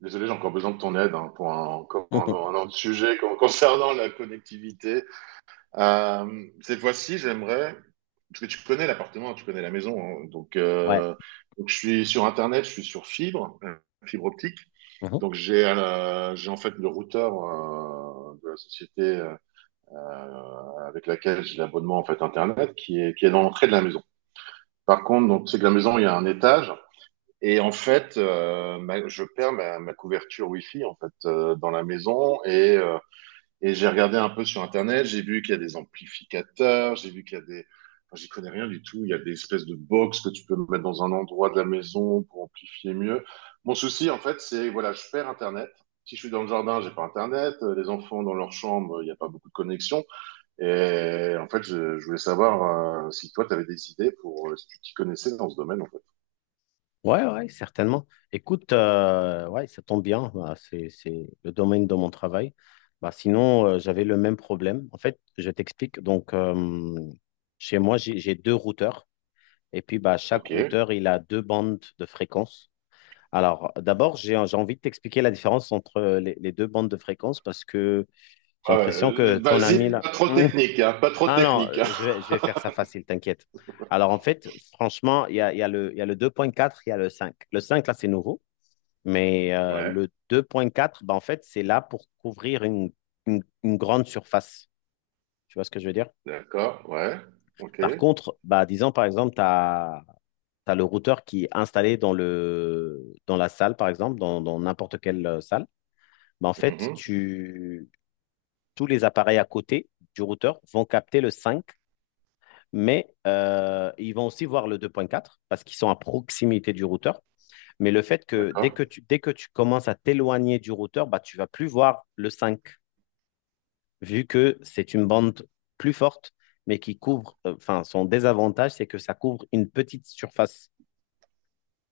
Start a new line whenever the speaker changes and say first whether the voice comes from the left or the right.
right: Désolé, j'ai encore besoin de ton aide, hein, pour un, encore
left: Mhm.
right: un autre sujet concernant la connectivité. Cette fois-ci, j'aimerais, parce que tu connais l'appartement, tu connais la maison, hein,
left: Ouais.
right: donc je suis sur Internet, je suis sur fibre, fibre optique.
left: Mhm.
right: Donc j'ai en fait le routeur de la société avec laquelle j'ai l'abonnement en fait Internet qui est dans l'entrée de la maison. Par contre, donc c'est que la maison, il y a un étage. Et en fait, je perds ma couverture Wi-Fi en fait, dans la maison et et j'ai regardé un peu sur Internet. J'ai vu qu'il y a des amplificateurs, j'ai vu qu'il y a des, enfin, j'y connais rien du tout. Il y a des espèces de box que tu peux mettre dans un endroit de la maison pour amplifier mieux. Mon souci en fait, c'est voilà, je perds Internet. Si je suis dans le jardin, j'ai pas Internet. Les enfants dans leur chambre, il n'y a pas beaucoup de connexion. Et en fait, je voulais savoir si toi, tu avais des idées pour, si tu t'y connaissais dans ce domaine en fait.
left: Ouais, ouais, certainement. Écoute, ouais, ça tombe bien. Bah, c'est le domaine de mon travail. Bah, sinon, j'avais le même problème. En fait, je t'explique. Donc, chez moi, j'ai deux routeurs. Et puis, bah, chaque
right: Ok.
left: routeur, il a deux bandes de fréquences. Alors, d'abord, j'ai envie de t'expliquer la différence entre les deux bandes de fréquences parce que j'ai
right: Ouais,
left: l'impression que ton
right: vas-y,
left: ami là.
right: pas trop technique, hein, pas trop
left: Ah non,
right: technique. Hein.
left: je vais faire ça facile, t'inquiète. Alors en fait, franchement, il y a le, il y a le 2.4, il y a le 5. Le 5 là, c'est nouveau, mais
right: Ouais,
left: le deux point quatre, ben, en fait, c'est là pour couvrir une grande surface. Tu vois ce que je veux dire?
right: d'accord, ouais, ok,
left: Par contre, bah, disons par exemple, tu as le routeur qui est installé dans la salle, par exemple, dans n'importe quelle salle. Ben, en fait,
right: mhm,
left: tous les appareils à côté du routeur vont capter le 5. Mais ils vont aussi voir le deux point quatre parce qu'ils sont à proximité du routeur. Mais le fait que
right: d'accord,
left: dès que tu commences à t'éloigner du routeur, bah, tu ne vas plus voir le 5 vu que c'est une bande plus forte, mais qui couvre, enfin, enfin, son désavantage, c'est que ça couvre une petite surface,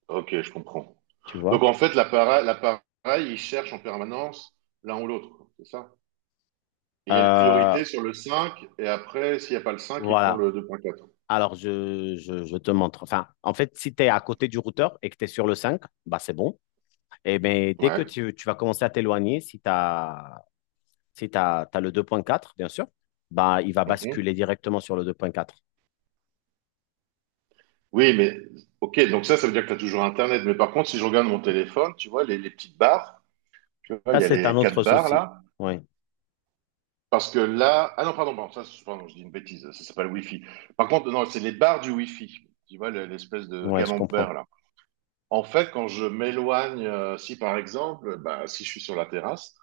right: ok, je comprends.
left: tu
right: Donc
left: vois.
right: en fait, l'appareil, il cherche en permanence l'un ou l'autre, c'est ça? Il y a une
left: Euh,
right: priorité sur le 5, et après, s'il n'y a pas le 5, il prend
left: voilà.
right: le 2.4.
left: Alors, te montre. Enfin, en fait, si tu es à côté du routeur et que tu es sur le 5, bah, c'est bon. Et bien,
right: Ouais,
left: tu vas commencer à t'éloigner, si tu as Si tu as, t'as le deux point quatre bien sûr, bah, il va
right: mhm.
left: basculer directement sur le deux point quatre.
right: Oui, mais ok, donc ça veut dire que tu as toujours Internet. Mais par contre, si je regarde mon téléphone, tu vois, les petites barres, tu vois, il
left: Ça,
right: y a
left: c'est un
right: les quatre
left: autre
right: barres
left: souci.
right: là.
left: Oui,
right: Parce que là, ah non, pardon, pardon, ça, c'est- pardon, je dis une bêtise, ça s'appelle Wi-Fi. Par contre, non, c'est les barres du Wi-Fi. Tu vois, le- l'espèce de
left: ouais, je comprends.
right: camembert, là. En fait, quand je m'éloigne, si par exemple, bah, si je suis sur la terrasse,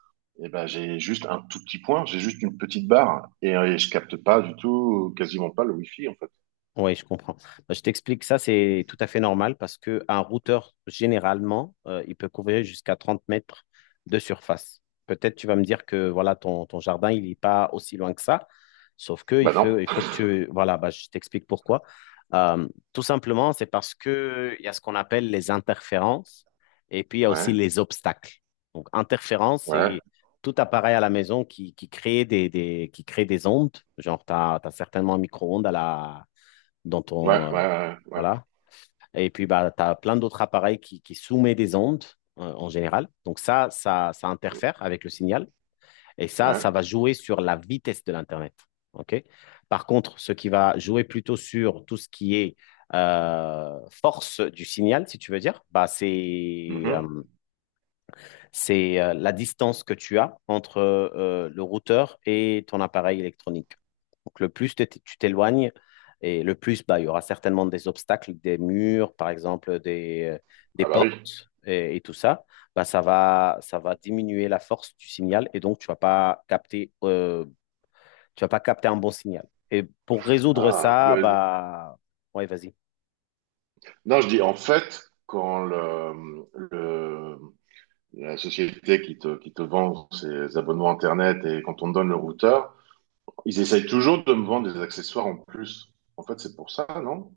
right: eh ben, j'ai juste un tout petit point, j'ai juste une petite barre et et je capte pas du tout, quasiment pas le Wi-Fi, en fait.
left: Oui, je comprends. Bah, je t'explique, ça c'est tout à fait normal parce que un routeur, généralement, il peut couvrir jusqu'à 30 mètres de surface. Peut-être tu vas me dire que voilà, ton jardin, il n'est pas aussi loin que ça, sauf que
right: Bah non.
left: il faut que tu. Voilà, bah, je t'explique pourquoi. Euh, Tout simplement, c'est parce que il y a ce qu'on appelle les interférences et puis il y a aussi
right: Ouais,
left: les obstacles. Donc, interférence,
right: ouais,
left: c'est tout appareil à la maison qui crée des ondes. Genre, tu as certainement un micro-ondes à la dans
right: ouais,
left: ton,
right: ouais, ouais,
left: voilà. Et puis, bah, tu as plein d'autres appareils qui soumettent des ondes en général. Donc ça
right: ouais.
left: interfère avec le signal. Et ça
right: Ouais.
left: va jouer sur la vitesse de l'Internet. OK? Par contre, ce qui va jouer plutôt sur tout ce qui est force du signal, si tu veux dire, bah,
right: Mhm.
left: c'est la distance que tu as entre le routeur et ton appareil électronique. Donc, le plus tu t'éloignes, et le plus, bah, il y aura certainement des obstacles, des murs, par exemple, des
right: Ah bah oui.
left: portes et tout ça. Bah, ça va diminuer la force du signal et donc tu vas pas capter un bon signal. Et pour résoudre
right: Ah,
left: ça,
right: mais-
left: bah, ouais, vas-y.
right: non, je dis en fait, quand la société qui te vend ses abonnements Internet et quand on me donne le routeur, ils essayent toujours de me vendre des accessoires en plus. En fait, c'est pour ça, non?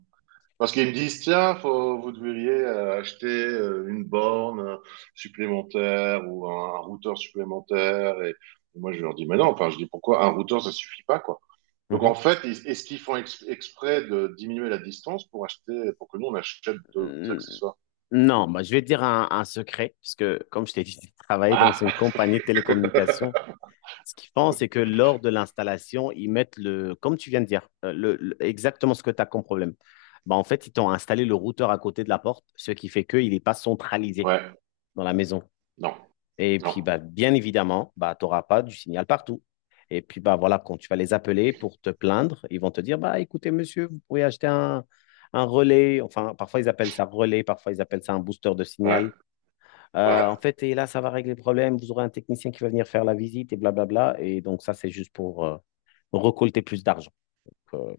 right: Parce qu'ils me disent, tiens, faut, vous devriez acheter une borne supplémentaire ou un routeur supplémentaire. Et moi, je leur dis, mais non, enfin, je dis, pourquoi un routeur, ça suffit pas, quoi. Donc, en fait, ils- est-ce qu'ils font exprès de diminuer la distance pour acheter, pour que nous, on achète d'autres
left: Mhm.
right: accessoires?
left: Non, bah, je vais te dire un secret, puisque comme je t'ai dit, j'ai travaillé dans une
right: Ah,
left: compagnie de télécommunications. Ce qu'ils font, c'est que lors de l'installation, comme tu viens de dire, exactement ce que tu as comme problème. Bah, en fait, ils t'ont installé le routeur à côté de la porte, ce qui fait qu'il n'est pas centralisé
right: ouais,
left: dans la maison.
right: non,
left: Et
right: non,
left: puis, bah, bien évidemment, bah, tu n'auras pas du signal partout. Et puis, bah, voilà, quand tu vas les appeler pour te plaindre, ils vont te dire, bah, écoutez, monsieur, vous pourriez acheter un relais. Enfin, parfois, ils appellent ça relais, parfois, ils appellent ça un booster de
right: ouais,
left: signal.
right: ouais.
left: En fait, et là, ça va régler le problème. Vous aurez un technicien qui va venir faire la visite et blablabla. Et donc, ça, c'est juste pour récolter plus d'argent. euh,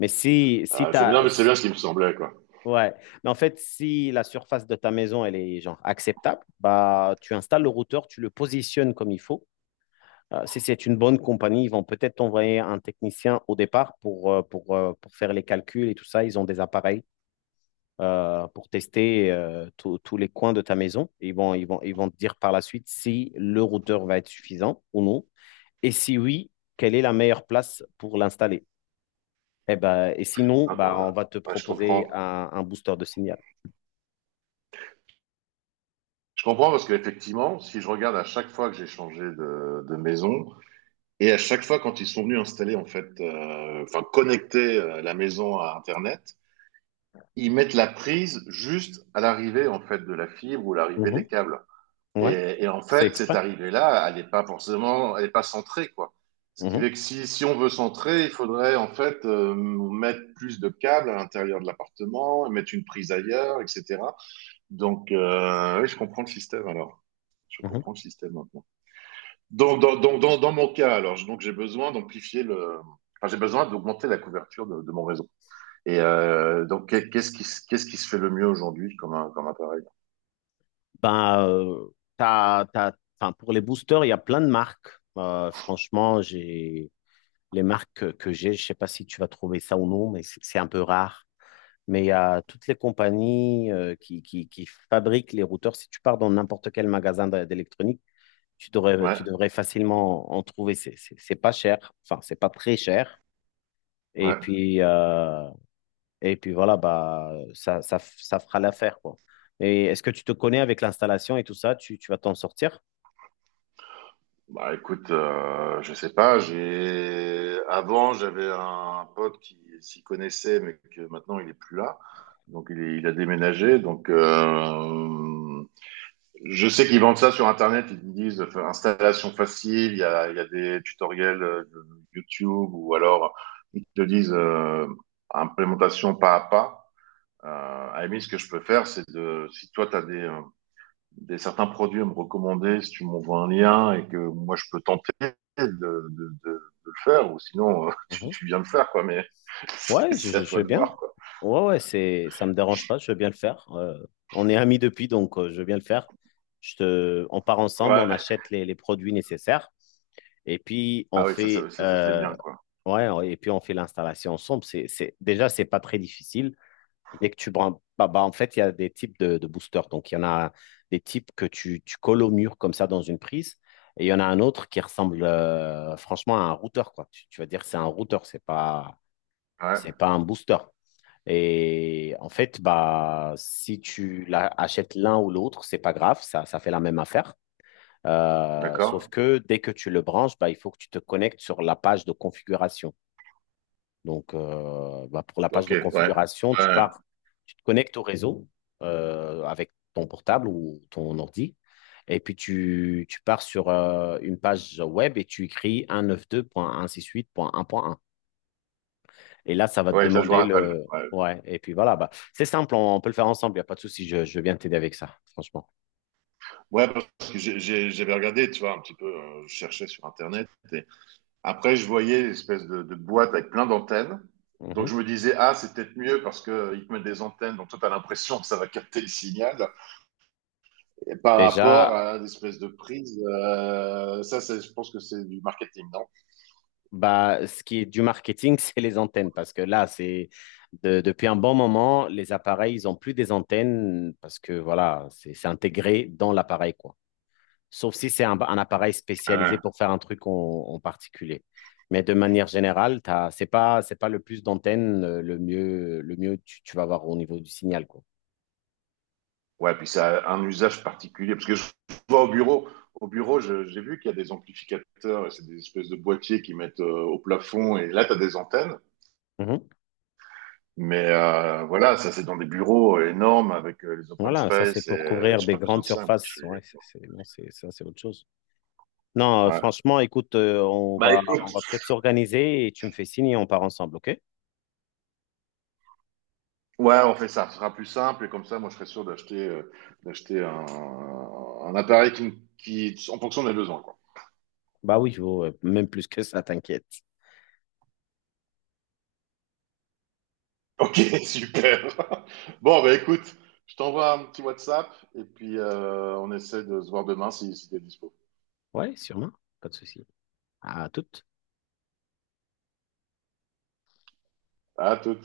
left: mais si, si
right: C'est- non,
left: t'as,
right: mais c'est bien ce qui me semblait, quoi.
left: ouais, mais en fait, si la surface de ta maison, elle est genre acceptable, bah, tu installes le routeur, tu le positionnes comme il faut. Si c'est une bonne compagnie, ils vont peut-être t'envoyer un technicien au départ pour faire les calculs et tout ça. Ils ont des appareils pour tester tous les coins de ta maison. Ils vont te dire par la suite si le routeur va être suffisant ou non. Et si oui, quelle est la meilleure place pour l'installer? Et, ben, sinon,
right: Hein,
left: bah, on va te
right: ouais, je
left: proposer
right: comprends.
left: un booster de signal.
right: Je comprends parce qu'effectivement, si je regarde à chaque fois que j'ai changé de maison et à chaque fois quand ils sont venus installer, en fait, enfin, connecter la maison à Internet, ils mettent la prise juste à l'arrivée, en fait, de la fibre ou l'arrivée des
left: Mhm.
right: câbles.
left: Ouais,
right: Et en
left: c'est
right: fait, cette
left: exprès.
right: arrivée-là, elle n'est pas forcément, elle n'est pas centrée, quoi. Ce qui fait
left: Mhm.
right: que si, si on veut centrer, il faudrait en fait mettre plus de câbles à l'intérieur de l'appartement, mettre une prise ailleurs, etc. Donc, oui, je comprends le système alors. Je
left: Mhm.
right: comprends le système maintenant. Dans mon cas, alors, je- donc j'ai besoin d'amplifier le. Enfin, j'ai besoin d'augmenter la couverture de mon réseau. Et donc, qu'est-ce qui, qu'est-ce qui se fait le mieux aujourd'hui comme, comme appareil?
left: Ben, t'as- t'as- enfin, pour les boosters, il y a plein de marques. Franchement, j'ai les marques que j'ai, je sais pas si tu vas trouver ça ou non, mais c'est un peu rare. Mais il y a toutes les compagnies qui fabriquent les routeurs. Si tu pars dans n'importe quel magasin d'électronique,
right: Ouais,
left: tu devrais facilement en trouver. C'est pas cher, enfin, c'est pas très cher. Et
right: ouais.
left: puis, euh, et puis voilà, bah, ça fera l'affaire, quoi. Et est-ce que tu te connais avec l'installation et tout ça? Tu vas t'en sortir?
right: Bah écoute, je sais pas. J'avais un pote qui s'y connaissait, mais que maintenant il est plus là. Donc il a déménagé. Donc je sais qu'ils vendent ça sur Internet, ils disent enfin, installation facile, il y a des tutoriels de YouTube ou alors ils te disent implémentation pas à pas. Euh, à la limite, ce que je peux faire, c'est de, si toi, tu as des certains produits à me recommander, si tu m'envoies un lien et que moi, je peux tenter de le faire, ou sinon, tu,
left: Mhm.
right: tu viens le faire, quoi, mais c'est
left: Ouais,
right: c'est à
left: je
right: toi
left: veux
right: de
left: bien.
right: voir, quoi.
left: Ouais, ouais, ça me dérange pas, je veux bien le faire. On est amis depuis, donc je veux bien le faire. On part ensemble, on
right: Ouais.
left: achète les produits nécessaires et puis
right: Ah oui, ça, c'est bien, quoi.
left: ouais, et puis on fait l'installation ensemble. Déjà, c'est pas très difficile. Dès que tu branches, bah, en fait, il y a des types de boosters. Donc, il y en a des types que tu colles au mur comme ça dans une prise. Et il y en a un autre qui ressemble franchement à un routeur, quoi. Tu vas dire c'est un routeur, c'est
right: Ouais,
left: pas un booster. Et en fait, bah, si tu achètes l'un ou l'autre, c'est pas grave, ça fait la même affaire. Sauf
right: d'accord.
left: que dès que tu le branches, bah, il faut que tu te connectes sur la page de configuration. Donc, bah, pour la page
right: Ok,
left: de
right: ouais.
left: configuration,
right: Ouais.
left: tu te connectes au réseau avec ton portable ou ton ordi. Et puis, tu pars sur une page web et tu écris 192.168.1.1. Et là, ça va te
right: Ouais, ça je me
left: demander
right: rappelle.
left: le.
right: Ouais,
left: Ouais, et puis voilà, bah, c'est simple, on peut le faire ensemble, il n'y a pas de souci, je viens t'aider avec ça, franchement.
right: ouais, parce que j'avais regardé, tu vois, un petit peu, je cherchais sur Internet. Et après, je voyais l'espèce de boîte avec plein d'antennes. Donc
left: Mhm.
right: je me disais, ah, c'est peut-être mieux parce que ils te mettent des antennes, donc toi, tu as l'impression que ça va capter le signal. Et par rapport
left: Déjà,
right: à l'espèce de prise, ça, c'est- je pense que c'est du marketing, non?
left: bah, ce qui est du marketing, c'est les antennes, parce que là, c'est depuis un bon moment, les appareils, ils ont plus des antennes, parce que voilà, c'est intégré dans l'appareil, quoi. Sauf si c'est un appareil spécialisé
right: Ouais,
left: pour faire un truc en particulier. Mais de manière générale, c'est pas le plus d'antennes, le mieux tu vas avoir au niveau du signal, quoi.
right: ouais, puis ça a un usage particulier. Parce que je vois au bureau, j'ai vu qu'il y a des amplificateurs, et c'est des espèces de boîtiers qui mettent au plafond, et là, tu as des antennes.
left: Mhm.
right: Mais voilà, ça c'est dans des bureaux énormes avec les open
left: Voilà, ça c'est
right: space et
left: pour couvrir
right: j'ai
left: des
right: pas besoin
left: grandes
right: de ça, moi. Je
left: surfaces.
right: suis...
left: Ouais, bon, ça c'est autre chose. Non,
right: ouais.
left: franchement, écoute, on
right: Bah
left: va, on
right: écoute,
left: va peut-être s'organiser et tu me fais signe et on part ensemble, ok?
right: ouais, on fait ça, ce sera plus simple et comme ça, moi je serai sûr d'acheter d'acheter un appareil qui en fonction des besoins, quoi.
left: Bah oui, même plus que ça, t'inquiète.
right: Ok, super. Bon, bah écoute, je t'envoie un petit WhatsApp et puis on essaie de se voir demain si, si t'es dispo.
left: Ouais, sûrement, pas de souci. À toute.
right: À tout.